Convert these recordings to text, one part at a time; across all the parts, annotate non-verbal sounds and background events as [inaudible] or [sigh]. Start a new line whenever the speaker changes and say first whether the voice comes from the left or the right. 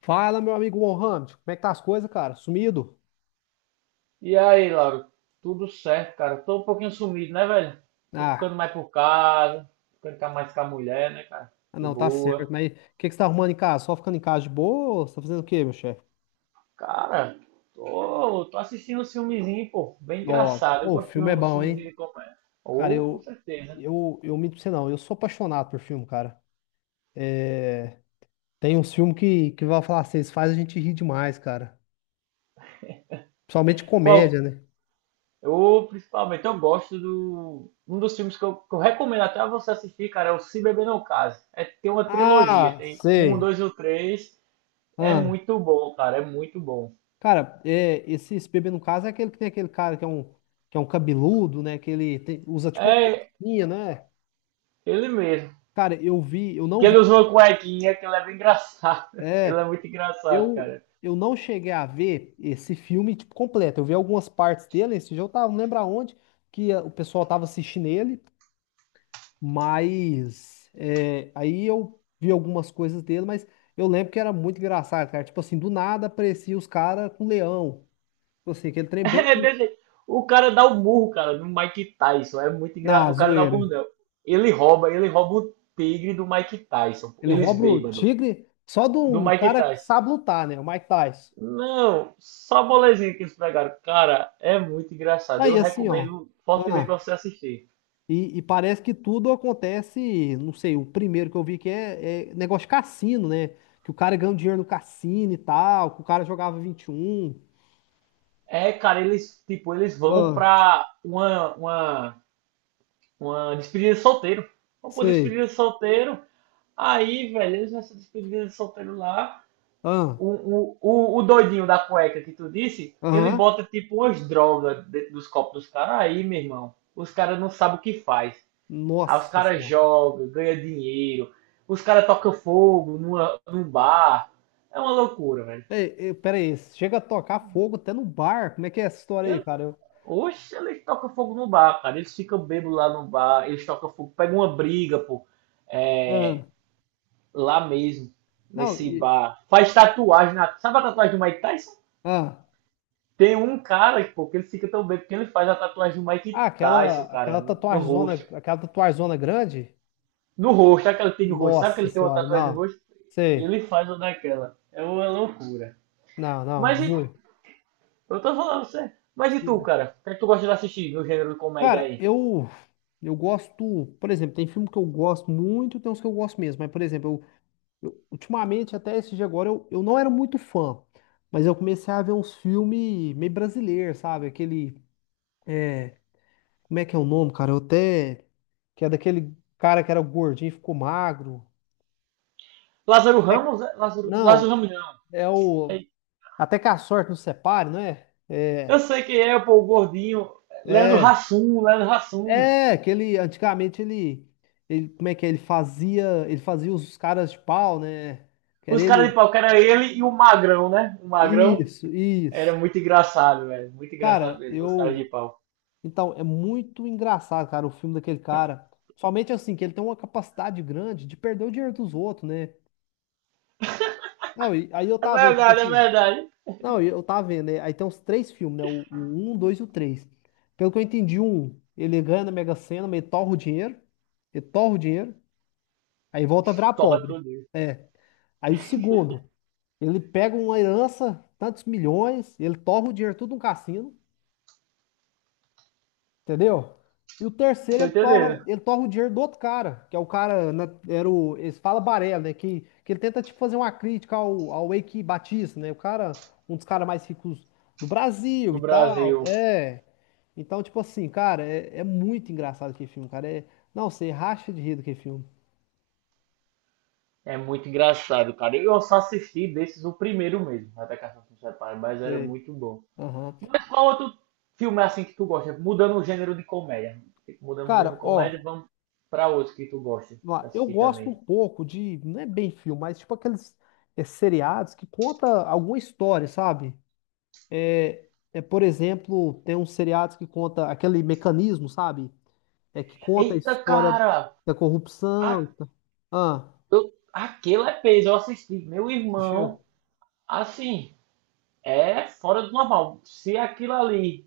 left: Fala, meu amigo Mohamed, como é que tá as coisas, cara? Sumido?
right: E aí, Lauro? Tudo certo, cara. Tô um pouquinho sumido, né, velho? Tô
left: Ah,
right: ficando mais por casa, mais com a mulher, né, cara? De
left: não, tá
right: boa.
left: certo, mas o que que você tá arrumando em casa? Só ficando em casa de boa? Ou você tá fazendo o quê, meu chefe?
right: Cara, tô assistindo um filmezinho, pô, bem
left: Ó,
right: engraçado. Eu
left: ô, o
right: gosto de
left: filme é
right: um
left: bom,
right: filmezinho
left: hein?
right: de comédia.
left: Cara,
right: Ou, com certeza.
left: eu minto pra você não, eu sou apaixonado por filme, cara. Tem uns filmes que vai falar assim, eles faz a gente rir demais, cara. Principalmente
right: Qual?
left: comédia, né?
right: Ou, principalmente, eu gosto do... Um dos filmes que eu recomendo até você assistir, cara, é o Se Beber Não Case. É, tem uma trilogia,
left: Ah,
right: tem um,
left: sei.
right: dois ou três. É
left: Ah,
right: muito bom, cara, é muito bom.
left: cara, esse bebê no caso é aquele que tem aquele cara que é um cabeludo, né? Que ele usa tipo uma
right: É,
left: coisinha, né?
right: ele mesmo.
left: Cara, eu vi, eu não
right: Que
left: vi.
right: ele usou uma cuequinha, que ele é bem engraçado. [laughs] Ele é
left: É,
right: muito engraçado,
left: eu,
right: cara.
left: eu não cheguei a ver esse filme tipo, completo. Eu vi algumas partes dele, esse dia eu tava, não lembro aonde, que o pessoal tava assistindo ele, mas aí eu vi algumas coisas dele, mas eu lembro que era muito engraçado, cara. Tipo assim, do nada aparecia os caras com leão. Tipo assim, aquele trem bem
right: [laughs] É desse- O cara dá o burro, cara, no Mike Tyson. É muito engraçado.
left: na
right: O cara dá o
left: zoeira.
right: burro, não. Ele rouba o tigre do Mike Tyson.
left: Ele
right: Eles
left: rouba o
right: bêbados.
left: tigre só de
right: Do
left: um
right: Mike
left: cara que
right: Tyson.
left: sabe lutar, né? O Mike Tyson.
right: Não, só bolezinha que eles pegaram. Cara, é muito engraçado.
left: Aí
right: Eu
left: assim, ó.
right: recomendo fortemente pra
left: Ah.
right: você assistir.
left: E parece que tudo acontece, não sei, o primeiro que eu vi que é negócio de cassino, né? Que o cara ganha um dinheiro no cassino e tal, que o cara jogava 21.
right: É, cara, eles, tipo, eles vão
left: Ah,
right: pra uma despedida de solteiro. Vão pra
left: sei.
right: despedida de solteiro. Aí, velho, eles nessa despedida de solteiro lá,
left: Ah,
right: o doidinho da cueca que tu disse, ele
left: aham.
right: bota tipo umas drogas dentro dos copos dos caras. Aí, meu irmão, os caras não sabem o que faz. Aí os
left: Nossa
right: caras
left: senhora.
right: jogam, ganham dinheiro, os caras tocam fogo num bar. É uma loucura, velho.
left: Ei, ei, pera aí, chega a tocar fogo até no bar. Como é que é essa história aí,
right: Eu,
left: cara?
right: oxe, eles tocam fogo no bar, cara. Eles ficam bêbados lá no bar, eles tocam fogo, pegam uma briga, pô. É,
left: Ah,
right: lá mesmo,
left: não,
right: nesse bar. Faz tatuagem na. Sabe a tatuagem do Mike Tyson?
left: ah,
right: Tem um cara, pô, que ele fica tão bem, porque ele faz a tatuagem do
left: ah,
right: Mike Tyson,
left: aquela,
right: cara,
left: aquela
right: no
left: tatuagem
right: rosto.
left: aquela tatuagem grande?
right: No rosto, aquela que tem no rosto? Sabe que
left: Nossa
right: ele tem uma
left: senhora,
right: tatuagem no
left: não.
right: rosto?
left: Sei.
right: Ele faz uma daquela. É uma loucura.
left: Não, não,
right: Mas e,
left: Zui.
right: eu tô falando sério. Mas e tu, cara? O que é que tu gosta de assistir no gênero de comédia
left: Cara,
right: aí?
left: eu gosto, por exemplo, tem filme que eu gosto muito, tem uns que eu gosto mesmo, mas por exemplo, ultimamente até esse dia agora eu não era muito fã, mas eu comecei a ver uns filmes meio brasileiros, sabe? Aquele é, como é que é o nome, cara? Eu até que é daquele cara que era gordinho e ficou magro.
right: Lázaro Ramos? É? Lázaro, Lázaro
left: Não,
right: Ramos não.
left: é o
right: É-
left: Até que a Sorte nos Separe, não é?
right: Eu
left: É,
right: sei que é, pô, o gordinho. Leandro
left: é.
right: Hassum, Leandro Hassum.
left: É, que ele antigamente ele como é que é? Ele fazia os caras de pau, né? Que era
right: Os caras
left: ele.
right: de pau, que era ele e o Magrão, né? O Magrão
left: Isso,
right: era
left: isso.
right: muito engraçado, velho. Muito engraçado
left: Cara,
right: mesmo, os caras de
left: eu
right: pau.
left: então é muito engraçado, cara, o filme daquele cara. Somente assim que ele tem uma capacidade grande de perder o dinheiro dos outros, né? Não, e aí eu
right: É
left: tava vendo, tipo
right: verdade, é
left: assim,
right: verdade.
left: não, e eu tava vendo, né? Aí tem uns três filmes, né? O um, dois e o três. Pelo que eu entendi, o um, ele ganha na Mega Sena, mas ele torra o dinheiro, aí volta a virar
right: Torra
left: pobre.
right: tudo isso.
left: É. Aí o segundo, ele pega uma herança, tantos milhões, ele torra o dinheiro tudo no cassino, entendeu? E o terceiro,
right: Tô entendendo.
left: ele torra o dinheiro do outro cara, que é o cara, né, era o, eles falam Barela, né? Que ele tenta, tipo, fazer uma crítica ao Eike Batista, né? O cara, um dos caras mais ricos do Brasil
right: Do
left: e tal,
right: Brasil.
left: é. Então, tipo assim, cara, é muito engraçado aquele filme, cara. Não, você racha de rir do que filme.
right: É muito engraçado, cara. Eu só assisti desses o primeiro mesmo, até Caça se Separe, mas era
left: É,
right: muito bom.
left: aham.
right: Mas qual outro filme é assim que tu gosta? Mudando o gênero de comédia. Mudando o gênero de
left: Cara,
right: comédia,
left: ó.
right: vamos pra outro que tu gosta
left: Vamos
right: de
left: lá. Eu
right: assistir
left: gosto um
right: também.
left: pouco de, não é bem filme, mas tipo aqueles, seriados que conta alguma história, sabe? Por exemplo, tem uns seriados que conta aquele mecanismo, sabe? É que conta a
right: Eita,
left: história
right: cara!
left: da corrupção.
right: A,
left: Tá? Ah,
right: aquele é peso, eu assisti. Meu irmão,
left: assistiu?
right: assim, é fora do normal. Se aquilo ali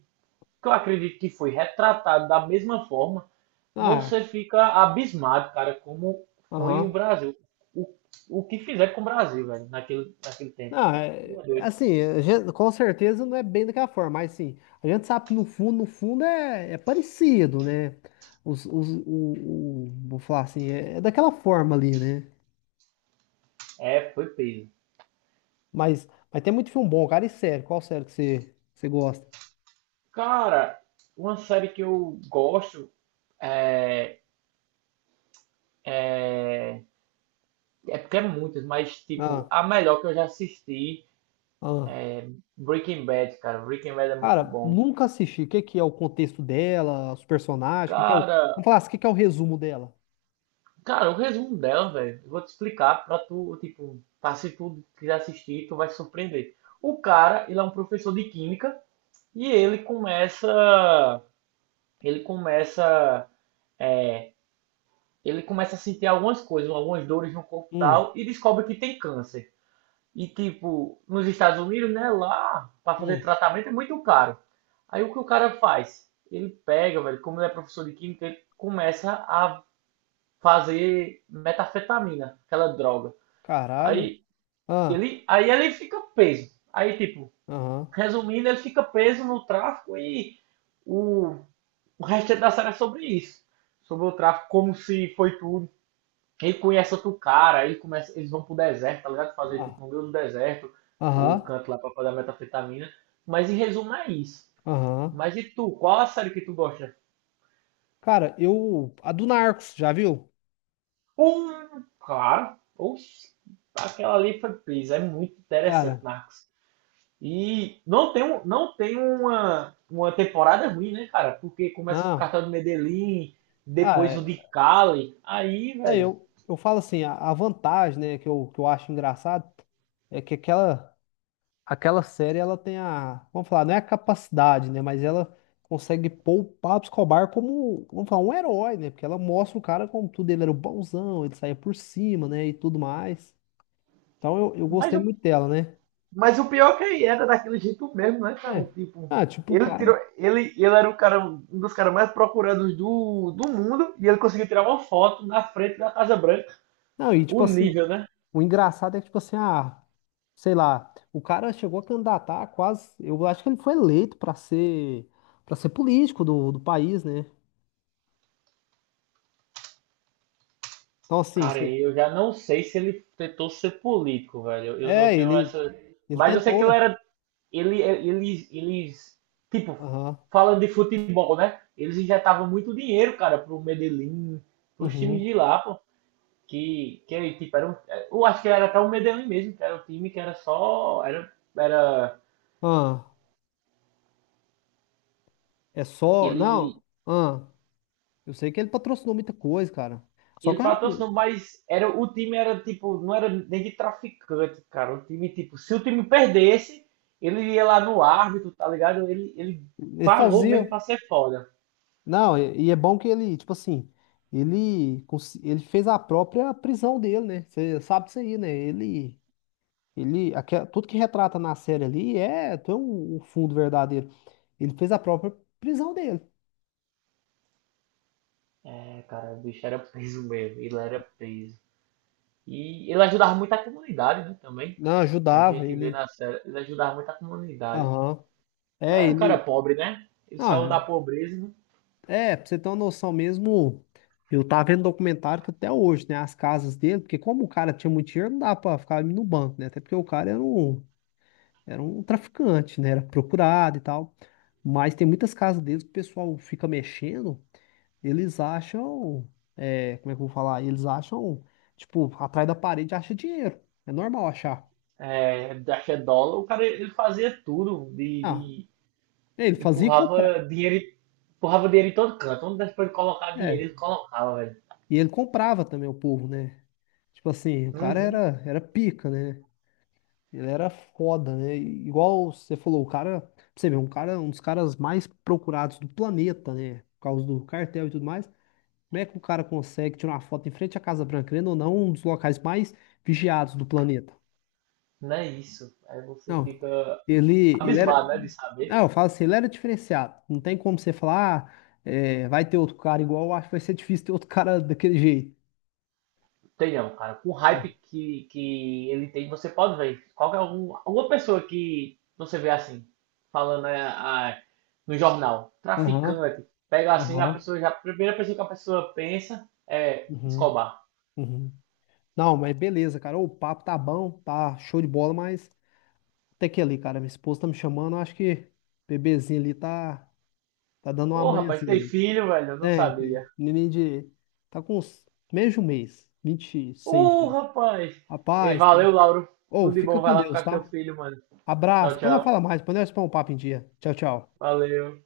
right: que eu acredito que foi retratado da mesma forma,
left: Ah,
right: você fica abismado, cara, como foi o
left: aham.
right: Brasil. O, o que fizeram com o Brasil, velho, naquele tempo.
left: Ah, é-
right: Tu é doido.
left: assim, a gente- com certeza não é bem daquela forma, mas sim, a gente sabe que no fundo, no fundo é parecido, né? Os, o- vou falar assim, é é daquela forma ali, né?
right: É, foi peso.
left: Mas tem muito filme bom, cara. E sério, qual sério que você gosta?
right: Cara, uma série que eu gosto é, é, é porque é muitas, mas tipo,
left: Ah,
right: a melhor que eu já assisti
left: ah.
right: é Breaking Bad, cara. Breaking Bad é muito
left: Cara,
right: bom.
left: nunca assisti. O que que é o contexto dela, os personagens, o que que é o...
right: Cara,
left: Vamos falar assim, o que que é o resumo dela?
right: Cara, o resumo dela, velho, eu vou te explicar pra tu, tipo, pra se tu quiser assistir, tu vai se surpreender. O cara, ele é um professor de química e ele começa, é, ele começa a sentir algumas coisas, algumas dores no corpo e
left: Hum,
right: tal e descobre que tem câncer. E tipo, nos Estados Unidos, né, lá pra fazer
left: hum,
right: tratamento é muito caro. Aí o que o cara faz? Ele pega, velho, como ele é professor de química, ele começa a fazer metanfetamina, aquela droga.
left: caralho.
right: Aí
left: Ah,
right: aí ele fica preso. Aí, tipo,
left: aham,
right: resumindo, ele fica preso no tráfico e o, o resto da série é sobre isso. Sobre o tráfico, como se foi tudo. Ele conhece outro cara, ele começa, eles vão pro deserto, tá ligado? Fazer tipo
left: ah,
right: no meio do deserto, o
left: aham,
right: canto lá pra pagar metafetamina. Mas em resumo é isso.
left: aham.
right: Mas e tu, qual a série que tu gosta?
left: Cara, a do Narcos, já viu?
right: Um, claro. Oxi, aquela ali foi presa. É muito interessante,
left: Cara,
right: Marcos. E não tem, um- não tem uma temporada ruim, né, cara? Porque começa com o
left: ah,
right: cartão do Medellín,
left: ah,
right: depois o de
left: é-
right: Cali. Aí, velho.
left: eu falo assim, a vantagem, né, que que eu acho engraçado é que aquela... Aquela série ela tem a, vamos falar, não é a capacidade, né? Mas ela consegue pôr o Pablo Escobar como, vamos falar, um herói, né? Porque ela mostra o cara como tudo, ele era o bonzão, ele saía por cima, né? E tudo mais. Então eu
right: Mas
left: gostei
right: o,
left: muito dela, né?
right: mas o pior é que ele era daquele jeito mesmo, né, cara?
left: É.
right: Tipo,
left: Ah, tipo, o
right: ele tirou.
left: cara.
right: Ele era o cara, um dos caras mais procurados do mundo e ele conseguiu tirar uma foto na frente da Casa Branca.
left: Não, e
right: O
left: tipo assim,
right: nível, né?
left: o engraçado é que, tipo assim, ah, sei lá, o cara chegou a candidatar quase. Eu acho que ele foi eleito pra ser para ser político do país, né? Então, assim,
right: Cara,
left: cê-
right: eu já não sei se ele tentou ser político, velho. Eu não
left: é,
right: tenho essa.
left: ele
right: Mas eu sei que ele
left: tentou.
right: era ele, é, eles, tipo,
left: Aham.
right: falando de futebol, né? Eles injetavam muito dinheiro, cara, pro Medellín, pros times
left: Uhum.
right: de lá, pô. Que tipo, era um, eu acho que era até o Medellín mesmo, que era um time que era só, era, era,
left: Ah, é só.
right: ele,
left: Não, ah, eu sei que ele patrocinou muita coisa, cara. Só
right: ele
left: que ah,
right: patrocinou, mas era, o time era, tipo, não era nem de traficante, cara. O time, tipo, se o time perdesse, ele ia lá no árbitro, tá ligado? Ele
left: ele
right: pagou
left: fazia.
right: mesmo pra ser foda.
left: Não, e é bom que ele, tipo assim, ele fez a própria prisão dele, né? Você sabe disso aí, né? Tudo que retrata na série ali tem um fundo verdadeiro. Ele fez a própria prisão dele.
right: É, cara, o bicho era preso mesmo, ele era preso. E ele ajudava muito a comunidade, né, também.
left: Não,
right: A
left: ajudava
right: gente vê
left: ele.
right: na série, ele ajudava muito a comunidade.
left: Aham.
right: Ele
left: É,
right: era um cara
left: ele.
right: pobre, né? Ele
left: Ah,
right: saiu da
left: é.
right: pobreza, né?
left: É, pra você ter uma noção mesmo, eu tava vendo documentário que até hoje, né? As casas dele, porque como o cara tinha muito dinheiro, não dava pra ficar no banco, né? Até porque o cara era um traficante, né? Era procurado e tal. Mas tem muitas casas deles que o pessoal fica mexendo, eles acham, é, como é que eu vou falar? Eles acham, tipo, atrás da parede acha dinheiro. É normal achar.
right: É, da fé dólar. O cara, ele fazia tudo,
left: Ah, ele
right: de-
left: fazia e comprava.
right: empurrava dinheiro, empurrava dinheiro em todo canto. Onde desse pra ele colocar dinheiro,
left: É,
right: ele colocava, velho.
left: e ele comprava também o povo, né? Tipo assim, o cara
right: Uhum.
left: era, era pica, né? Ele era foda, né? E igual você falou, o cara, pra você ver, um cara, um dos caras mais procurados do planeta, né? Por causa do cartel e tudo mais. Como é que o cara consegue tirar uma foto em frente à Casa Branca, querendo ou não, um dos locais mais vigiados do planeta?
right: Não é isso. Aí você
left: Não,
right: fica
left: ele era.
right: abismado, né, de saber.
left: Não, eu falo assim, ele era diferenciado. Não tem como você falar, ah, é, vai ter outro cara igual, eu acho que vai ser difícil ter outro cara daquele jeito.
right: Tem não, cara. Com o hype que ele tem, você pode ver. Qualquer alguma pessoa que você vê assim, falando é, a- no jornal,
left: Aham,
right: traficante, pega assim, a
left: aham,
right: pessoa já, a primeira pessoa que a pessoa pensa é
left: uhum,
right: Escobar.
left: uhum. Não, mas beleza, cara. O papo tá bom, tá show de bola, mas. Até que ali, cara, minha esposa tá me chamando, acho que o bebezinho ali tá, tá dando uma
right: Ô, rapaz,
left: manhãzinha
right: tem
left: ali.
right: filho, velho? Eu não
left: Tem, tem.
right: sabia.
left: Neném de. Tá com uns meio de um mês, vinte e seis
right: Ô,
left: dias.
right: rapaz! E
left: Rapaz, tá...
right: valeu, Lauro.
left: Ô,
right: Tudo de
left: fica
right: bom, vai
left: com
right: lá
left: Deus,
right: ficar com teu
left: tá?
right: filho, mano.
left: Abraço.
right: Tchau,
left: Depois nós
right: tchau.
left: fala mais, depois nós põe um papo em dia. Tchau, tchau.
right: Valeu.